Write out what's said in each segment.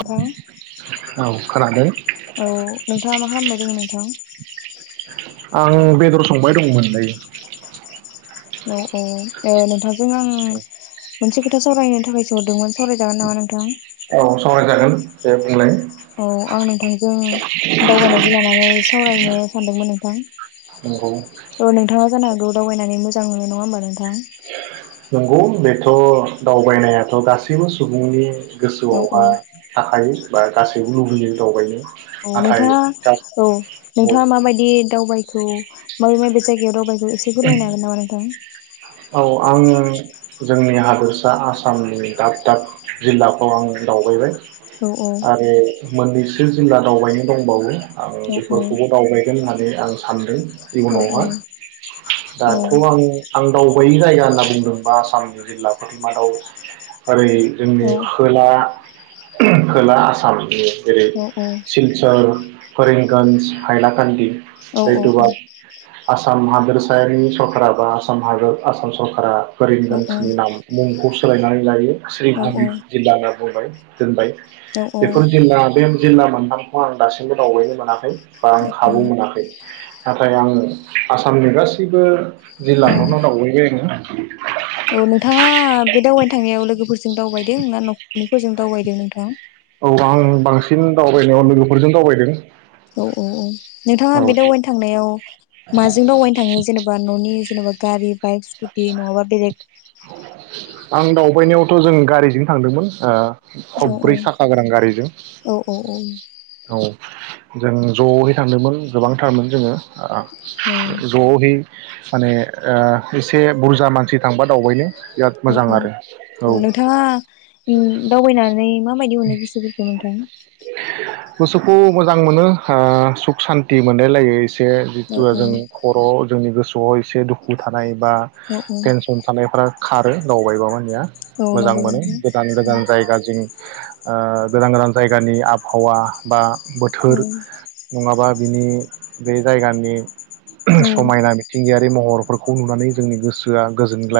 नोंथां औ खोनादों। औ नोंथाङा मा खालामबाय दोङो नोंथां। आं बेदर संबाय दंमोन दायो। औ औ एव नोंथां। जों आं मोनसे खोथा सावरायनो थाखाय सो हरदोंमोन सावरायजागोन नामा नोंथां। औ सावरायजागोन दे बुंलाय औ आं नोंथांजों दावबायनायखौ लानानै सावरायनो सानदोंमोन नोंथां नंगौ औ नोंथाङा जानो हागौ दावबायनानै मोजां। जां मोनो नङा होनबा नोंथां। थां नंगौ बेथ' दावबायनायाथ' गासैबो सुबुंनि औ औ गोसोआवहाय थाखायो। बा गासैबो लुबैयो दावबायनो औ नाथाय नोंथाङा औ औ नोंथाङा माबायदि दावबाय? बेखौ माबे माबे जायगायाव दावबायखो एसे फोरमायनो हागोन नामा नोंथां? औ आङो जोंनि हादोरसा आसामनि दाब दाब जिल्लाफ्राव आं दावबायबाय औ औ आरो मोननैसो जिल्ला दावबायनो दंबावो आं औ बेफोरखौबो दावबायगोन होननानै आं सानदों औ इयुनावहाय औ दाथ' आं आं दावबायै जायगा होनना बुंदोंबा आसामनि जिल्लाफोरनि मादाव ओरै जोंनि खोला खोला आसाम जेरै औ सिलसर करिंमगन्ज हाइलाकान्दि औ औ औ आसाम हादोरसायारि सरकारा बा आसाम हादोर आसाम सरकारा करिमगन्जनि नाम मुंखौ सो सोलायनानै लायो [unintelligible] औ जिल्ला होनना बुंबाय दोनबाय औ औ बेफोर जिल्ला बे जिल्ला मोनथामखौ आं दासिमबो दावबायनो मोनाखै बा आं खाबु औ मोनाखै नाथाय आङो आसामनि गासैबो जिल्लाफोरावनो दावबायबाय आङो औ नोंथाङा बे दावबायनो थांनायाव लोगोफोरजों दावबायदों ना न निफोरजों जों दावबायदों नोंथां? औ आं बांसिन दावबायनायाव लोगोफोरजों दावबायदों । औ औ औ नोंथाङा बे दावबायनो थांनायाव माजों दावबायनो थाङो जेन'बा न'नि जेन'बा गारि, बाइक स्कुटि नङाबा बेलेग [inaudible] आं दावबायनायावथ' जों गारिजों थांदोंमोन ओ औ औ खबब्रै साखा गोनां गारिजों औ औ औ औ जों ज'यै थांदोंमोन गोबांथारमोन जोङो औ ज'है माने ओ एसे बुरजा मानसि थांबा दावबायनो बिराद औ मोजां आरो औ नोंथाङा उम दावबायनानै माबायदि मोनो गोसोफोरखौ नोंथां गोसोखौ मोजां मोनो ओ सुख सानथि मोनलायलायो मोनसे औ जिथु जों खर' जोंनि गोसोआव एसे दुखु थानाय बा औ औ टेनसन थानायफ्रा खारो दावबायबा मानिया औ मोजां नंगौ मोनो नोंथां गोदान गोदान जायगाजों ओ गोदान गोदान जायगानि आबहावा बा औ बोथोर नङाबा बिनि बे जायगानि औ [unintelligible] समायना मिथिंगाया बे महरफोरखौ नुनानै जोंनि गोसो आ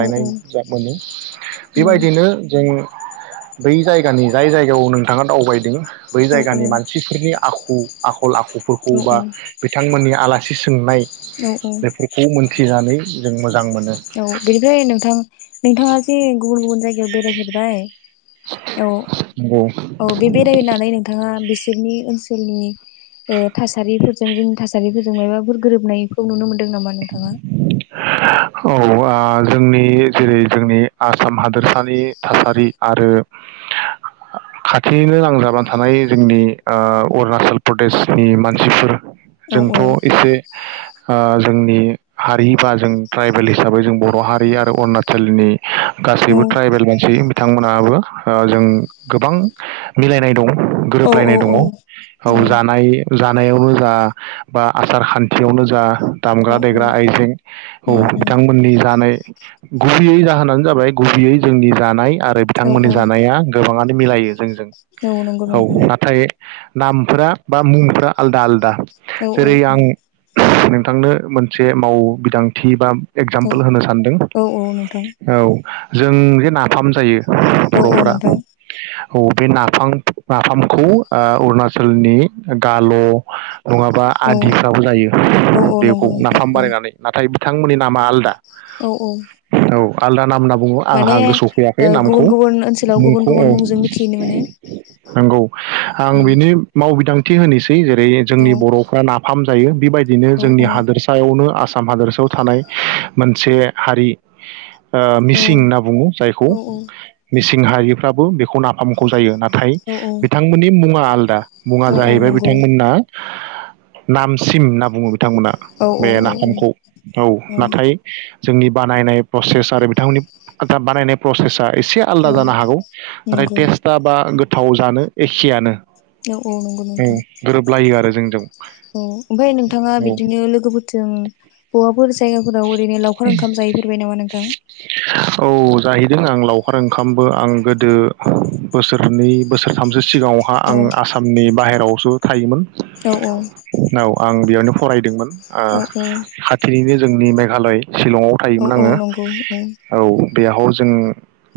औ जा मोनो औ बेबायदिनो जों बै जायगानि जाय जायगायाव नोंथाङा दावबायदों बै जायगानि मानसिफोरनि आखु आ खल आखुफोरखौ बा औ बिथांमोननि आलासि सोंनाय औ औ बेफोरखौ मोन थिनानै जों मो जां मोनो औ बेनिफ्राय नोंथां नोंथाङा जे गुबुन गुबुन जाय गायाव बेरायहैबाय? औ नंगौ औ बे बेरायनानै नोंथाङा बेसे बिसोरनि ओनसोलनि ओ थासारिफोरजों जोंनि थासारिफोरजों माबाफोर गोरोबनायखौ नुनो मोन दों नामा नोंथाङा? औ ओ जोंनि जेरै जोंनि आसाम हादोरसानि थासारि आरो खाथियैनो नांजाबानानै थानाय जोंनि ओ अरुणाचल प्रदेशनि मानसिफोर औ जोंथ' औ एसे आ जोंनि हारि बा जों ट्राइबेल हिसाबै जों बर' हारि आरो उरना चोलनि औ गासैबो ट्राइबेल मानसि बिथांमोन आबो ओ जों गोबां मिलायनाय दं। औ औ गोरोबलायनाय दङ औ जानाय जानायावनो जा बा आसार खान्थियावनो जा औ दामग्रा देग्रा उम आइजें औ उम बिथांमोननि जानोय गुबैयै जाहोनानो जाबाय गुबैयै जोंनि जानाय आरो औ बिथांमोननि जानाया गोबाङानो मिलायो जोंजों। औ नंगौ नोंथां। नामफोरा बा मुंफोरा आलदा आलदा। औ औ उम थांनो मोनसे माव बिदांथि बा औ एगजामपोल होनो सानदों औ औ नोंथां औ जों जे नाफाम जायो औ औ बर'फोरा नोंथां। औ बे नाफाम नाफामखौ ओ अरुणाचलनि गाल' नङाबा औ आदिफ्राबो औ औ जायो। नंगौ नाफाम नोंथां बानायनानै नाथा बिथांमोननि नामा आलदा औ औ औ आलदा नाम ना बुङो आंहा माने गोसोआव ओ फैयाखै गुबुन नामखौ गुबुन ओनसोलाव गुबुन मुंखौ औ गुबुन मुंजों मिथिनो मोनो नोंगौ आं बिनि उम मावबिदां थि होनिस [unintelligible] जेरै जोंनि औ बर'फ्रा नाफाम जायो बेबायदि औ जोंनि हादोरसायावनो आ साम हादोरसायाव थानाय मोनसे हारि ओ औ मिसिं होनना बुङो जायखौ औ मिस सिं हारिफ्राबो बेखौ नाफामखौ जायो नाथ थाइ औ औ बिथांमोननि मुङा आलदा मुङा औ औ जाहैबाय नंगौ बिथांमोनना नामसिम होनना बुङो। बिथांमोना औ बे औ नाफामखौ औ नाथाय जोंनि बानायनाय प्रसेस आरो बिथांमोननि बानायनाय प्रसेस एसे आलदा औ जानो हागौ नाथाय नंगौ टेस्टआ बा गोथाव जानो एखेयानो औ औ नंगौ नोंथां गोरोबलायो आरो जों जों औ ओमफाय नों नोंथाङा बिदिनो लोगोफोरजों बबाफोर जायगाफोराव ओरैनो लावखार ओंखाम जाहैफेरबाय नामा नोंथां? औ जाहैदों आं लावखार ओंखामबो आं गोदो बोसोरनै बोसोरथामसो सिगाङावहा औ आं आसामनि बाहेरायाव आवसो थायोमोन। औ औ औ आं बेयावनो फरायदोंमोन। ओ औ औ खाथिनिनो जोंनि मेघालय शिलंआव औ थायोमोन औ आङो। नंगौ औ बेयाव जों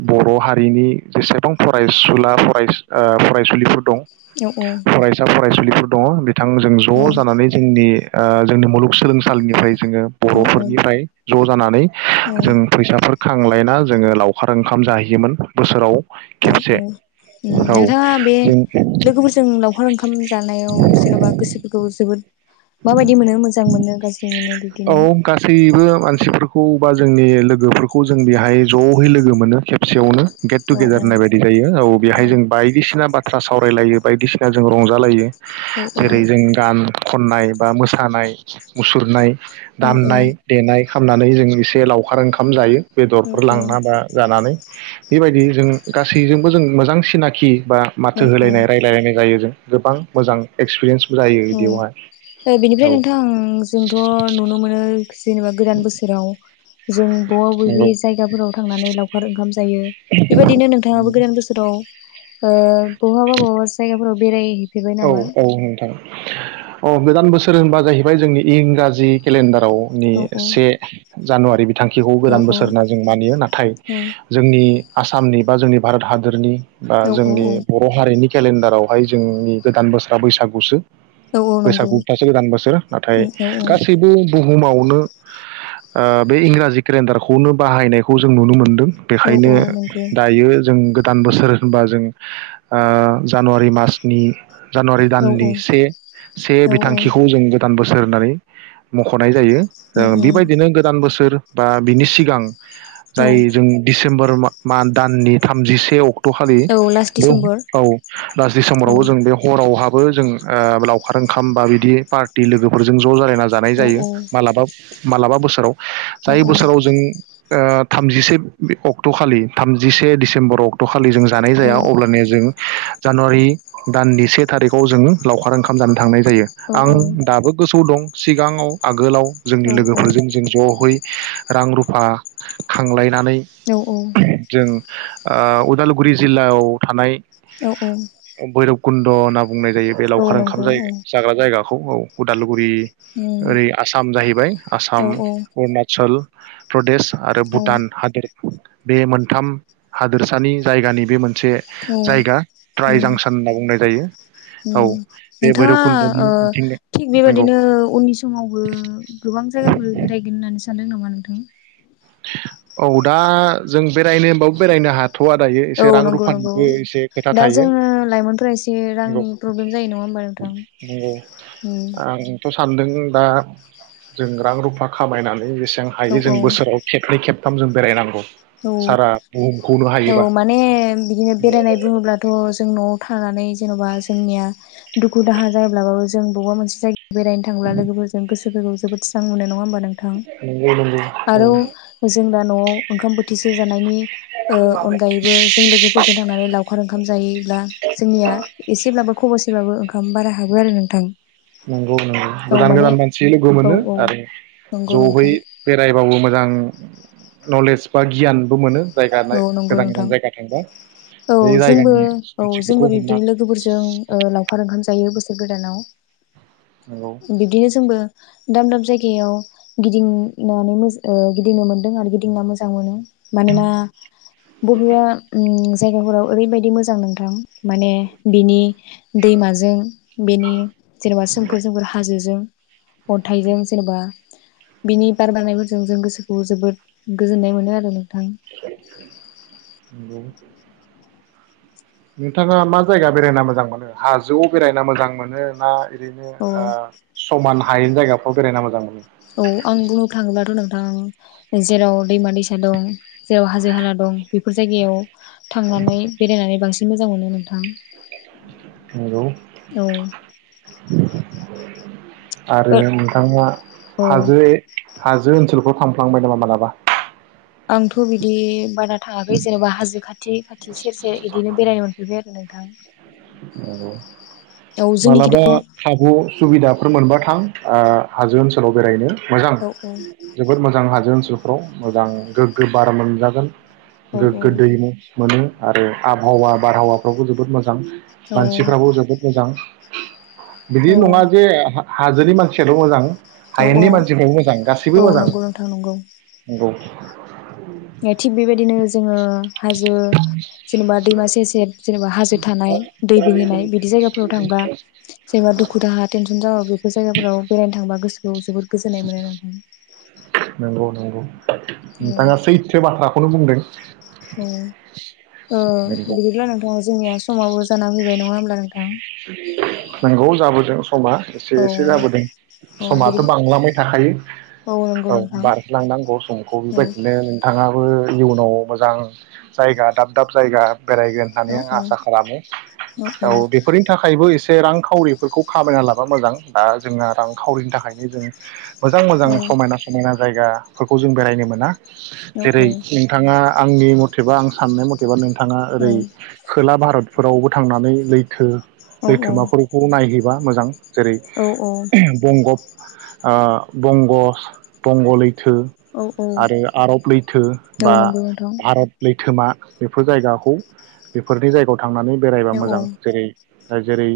बर' हारिनि जेसेबां फरायसुला फराय ओ फरायसुलिफोर दं औ फरायसा फरायसुलिफोर दङ बे बिथांजों औ ज' जानानै जोंनि ओ जोंनि मुलुगसोलोंसालिनिफ्राय जोङो। औ बर'फोरनिफ्राय ज' जानानै जों फैसाफोर खांलायना जोङो लावखार ओंखाम जाहैयोमोन बोसोराव औ खेबसे औ औ नोंथाङा बे जों लोगोफोरजों लावखार ओंखाम जानायाव जेन'बा गोसोफोरखौ जोबोद माबायदि मोनो मोजां मोनो गाज्रि मोनो बिदि औ गासैबो मानसि सिफोरखौ [unintelligible] बा जोंनि लोगोफोरखौ जों बेहाय जयै लोगो मोनो खेबसेयावनो गेट औ टुगेदार औ होननाय बायदि जायो औ बेहाय जों बायदिसिना बाथ्रा सावरायलायो। बायदिसिना जों रंजालायो औ जेरै औ जों गान खननाय बा मोसानाय मुसुरनाय औ दामनाय देनाय खामनानै जों एसे लावखार ओंखाम जायो बेदरफोर औ लांना बा जानानै बेबायदि जों गासैजोंबो जों मोजां सिनाखि बा औ माथो होलायनाय रायलायलायनाय जायो जों गोबां मोजां एक्सपिरियेन्स औ बेनिफ्राय नोंथां जोंथ' नुनो मोनो जेनेबा गोदान बोसोराव जों बबेबा बबेबि नंगौ जायगाफोराव थांनानै लावखार ओंखाम जायो बेबायदिनो नोंथाङाबो गोदान बोसोराव ओ बहाबा बहाबा जायगाफोराव बेराय है औ औ नोंथां ओ गोदान बोसोर होनबा जाहैबाय जोंनि इंराजि केलेन्डार नि औ से जानुवारि बिथांखिखौ औ गोदान बोसोर होनना जों मानियो नाथाय औ जोंनि आसामनि बा जोंनि भारत हादरनि ओ औ औ जोंनि बर' हारिनि केलेन्डारावहाय जोंनि गोदान बोसोरा बैसागुसो औ औ नंगौ बैसागुयासो गोदान बोसोर नाथाय उम औ औ गासैबो बुहुमावनो ओ बे इंराजि केलेन्डारखौनो बाहायनायखौ जों नुनो मोनदों औ बेखायनो औ नंगौ दायो जों गोद गोदान बोसोर होनबा जों ओ जानुवारि मासनि जानुवारि औ दाननि औ से से औ औ बिथांखिखौ जों दान बोसोर होननानै मख'नाय जायो ओ उम उम बेबायदिनो गोदान बोसोर बा बिनि सिगां औ जाय जों दिसेम्बर मा दाननि थामजिसे अक्ट खालि औ लास्ट बे डिसेम्बर औ लास औ दिसेम्बरावबो जों बे गावहाबो जों ओ लावखार ओंखाम बा बिदि पार्टि लोगोफोरजों ज' जालाय जानाय औ जायो मालाबा मालाबा बोसोराव औ जाय औ बोसोराव जों ओ थामजिसे अक्ट'खालि थामजिसे दिडिसेम्बर अक्ट' खालि जों जानाय जाया औ अब्लानिया जों जानुवारि दाननि से थारिखआव जोङो लावखार ओंखाम जानो थांनाय जायो औ आं दाबो गोसोआव दं। सिगाङाव आगोलाव औ जोंनि औ लोगोफोरजों जों ज'है रां रुफा खांलाय नानै औ जों आ उदालगुरि जिल्लायाव थानाय औ औ [unintelligible] बुंनाय जायो बे औ लावखार ओंखाम नंगौ जाय औ जाग्रा जायगाखौ औ अदालु गुरि उम ओरै आसाम जाहैबाय औ आसाम औ अरुनाचल प्रदेश आरो औ भुटान उम हादोर बे मोनथाम हादोरसानि जायगानि बे मोन मोनसे जायगा ट्राइ जांसान होनना बुंनाय जायो औ उम बे नोंथाङा भैरबकुन्द'नि ओ मिथिंगा थिग नंगौ बेबायदिनो उननि समावबो गोबां जायगाफोर बेरायगोन होननानै नो सानदों नामा नोंथां? [inaudible] औ दा जों बेरायनो [unintelligible] बेरायनो हाथ थ'वा दायो औ एसे रां नंगौ नंगौ रुफानिबो एसे खोथा दा थायो जोङो लाइमोनफोरा एसे नंगौ रांनि प्रब्लेम जायो नङा होमबा नोंथां? नंगौ उम आंथ' सानदों दा जों रां रुफा खामायनानै इस औ हायो जों औ बोसोराव खेबनै खेबथामजों बेरायनांगौ। औ सारा बुहुमखौनो औ हायोबा माने बिदिनो बेरायनाय बुङोब्लाथ' जों न'आव थानानै जेन'बा जोंनिया दुखु-दाहा जायोब्लाबो जों बबा मोन जायगायाव बेरायनो थांब्ला लोगोफोरजों गोसो गोरबोआव जोबोद स्रां मोनो। नङा होनोबा? नोंथां नंगौ नंगौ औ आरो जोंदा न'आव ओंखाम बोथ सो जानायनि ओ अनगायैबो जों लोगोफोरजों थांनानै लावखार ओंखाम जाहैयोब्ला जोंनिया एसेब्लाबो खबसेब्लाबो बो ओंखाम बारा हाबो आरो नोंथां। नंगौ नंगौ औ गोदान माने गोदान मानसि लोगो औ मोनो औ आरो नंगौ ज'है नोंथां बेराय रावबो मोजां नलेज बा गियानबो मोनो। जायगा औ नंगौ गोदान नोंथां गोदान जायगा थांबा औ बे जोंबो जायगानि औ मानसिफोरखौ जोंबो हमना बिब्दिनो लोगोफोरजों ओ लावखार ओंखाम जायो। बोसोर गोदानाव नंगौ बिब्दिनो जोंबो दाब दाब जायगायाव गिदिंनानै ओ गिदिंनो मोनदों आरो गिदिंना मोजां मोनो। मानोना बबेबा ओम जायगाफोराव ओरैबायदि मोजां नोंथां माने बिनि दैमाजों बेनि जेनेबा सोम [unintelligible] हाजोजों अनथाइजों जेनेबा बिनि बार बारनायफोरजों जों गोसोखौ जोबोद गोजोननाय मोनो आरो नों थां नोंथाङा मा जायगा बेरायना मोजां मोनो हाजोआव बेरायना मोजां मोनो ना। बिनो औ आ समान हायै जायगाफोव बेरायना मोजां मोनो। औ आं बुंनो थाङोब्लाथ' नों ओं जेराव दैमा दैसा दं। जेराव हाजो-हाला दं बेफोर जायगायाव थांनानै बेरायनानै बांसिन मोजां मोनो नोंथां। नंगौ औ [inaudible] आरो ओ नोंथाङा औ हाजो हाजो ज ओनसोलखौाव थांफ्लांबाय नामा मालाबा? आंथ' बिदि बारा थाङाखै जेनेबा हाजो खाथि खाथि सेर सेर बिदिनो बेरायनो मोनफैबाय आरो नोंथां। औ जोंनिखिथ' मालाबा औ खाबु सुबिदाफोर मोनो। मोनबाथां ओ हाजो ओनसोलाव बेरायनो मोजां औ जोबोद मोजां हाजो ओनसोल फ्राव जोबोद मोजां गोग्गो बार मोनजागोन। औ गोग्गो दैैमु मोनो आरो आबहावा बारहावाफ्रावबो जोबोद मोजां मोजां मानसिफ्राबो जोबोद मोजां बिदि औ नङा जे हा हाजोनि मानसियाल' मोजां औ औ हायेननि मानसिफ्राबो मोजां गासैबो औ मोजां नंगौ नोंथां नंगौ नोंगौ। थिग बेबायदिनो जोङो हाज बो जेनेबा दैमा सेर सेेर जेनेबा हाजो थानाय दै बोहैनाय बिदि जायगाफोराव थांब्ला जेनेबा दुखु दाहा टेनसन जाबा बेफोर जायगाफोराव बेरायनो थांबा गोसो जोबोद गोजोननाय मोनो नोंथां। नोंगौ नोंगौ। नोंथाङा सैथो बाथ्रा खौनो बुंदों। औ ओ नंगौ बिदिब्ला नोंथां जोंनिया समाबो जाना फैबाय नङा होम [inaudible] नोंगौ जाबो जों समा एसे औ एसे जाबोदों औ समाथ' बिदि बांलांबाय थाखायो नंगौ औ नोंथां बारज्लांनांगौ समखौ औ बेबायदिनो नोंथाङा बो इयुनाव मोजां जायगा दाब दाब जायगा बेरायगोन होननानै औ आं आसा खालामो औ बे फोरनि थाखायबो एस से रांखावरिफोरखौ खामायना लाबा मोजां दा जोंना रांखावरिनि थाखायनो जों मोजां मोजां समायना समायना जायगाफोरखौ जों बेरायनो मोना। औ जेरै औ नोंथाङा आंनि मथेबा आं साननाय मथेबा नों थाङा ओरै खोला भारत फोरावबो थांनानै लै थो लैथोमाफोरखौ नायहै बा मोजां। जेरै बंगब ओ बंगस बंग लै थो औ आरो औ आरब लैथो बा औ नंगौ नोंथां भारत लैथोमा बेफोर जायगाखौ बेफोरनि जायगायाव थांनानै बेरायबा औ औ मोजां जेरै जेरै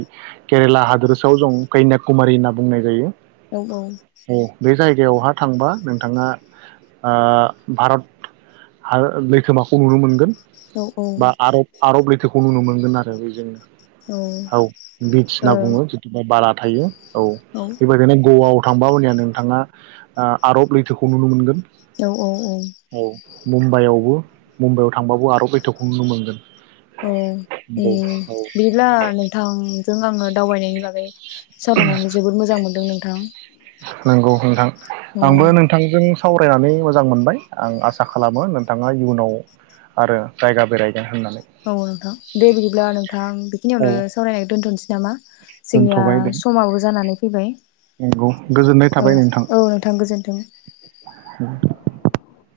केरेला हादोरसायाव जों कन्याकुमारि होनना बुंनाय जायो औ औ गायावहा थांबा नोंथाङा ओ भारत लैथोमाखौ नुनो मोनगोन औ ओ बा आरब आरब लैथो खौ नुनो मोनगोन आरो बेजोंनो औ बिष औ होनना बुङो जुदिबा बाला थायो औ बेबायदिनो गवा थांबा अब्लानिया नोंथाङा ओ आरब लैथोखौ नुनो मोनगोन औ औ औ मुम्बाइआवबो मुम्बाइआव थांबाबो आरब लैथोखौ नुनो मोनगोन औ उम नंगौ बिदिब्ला नोंथांजों आङो दावबायनायनि बागै सावरायनानै जोबोद मोजां मोनदों नोंथां नंगौ नोंथां औ आंबो नोंथांजों सावरायनानै मोजां मोनबाय आं आसा खालामो नोंथाङा इयुनाव आरो जायगा बेराय औ नोंथां दे बिदिब्ला नोंथां औ बेखिनियावनो सावरायनायखौ दोनथ'नोसै नामा जोंनिया दोनथ'बाय दे समाबो जानानै फैबाय नंगौ गोजोननाय औ थाबाय नोंथां औ नोंथां गोजोन्थों [unintelligible]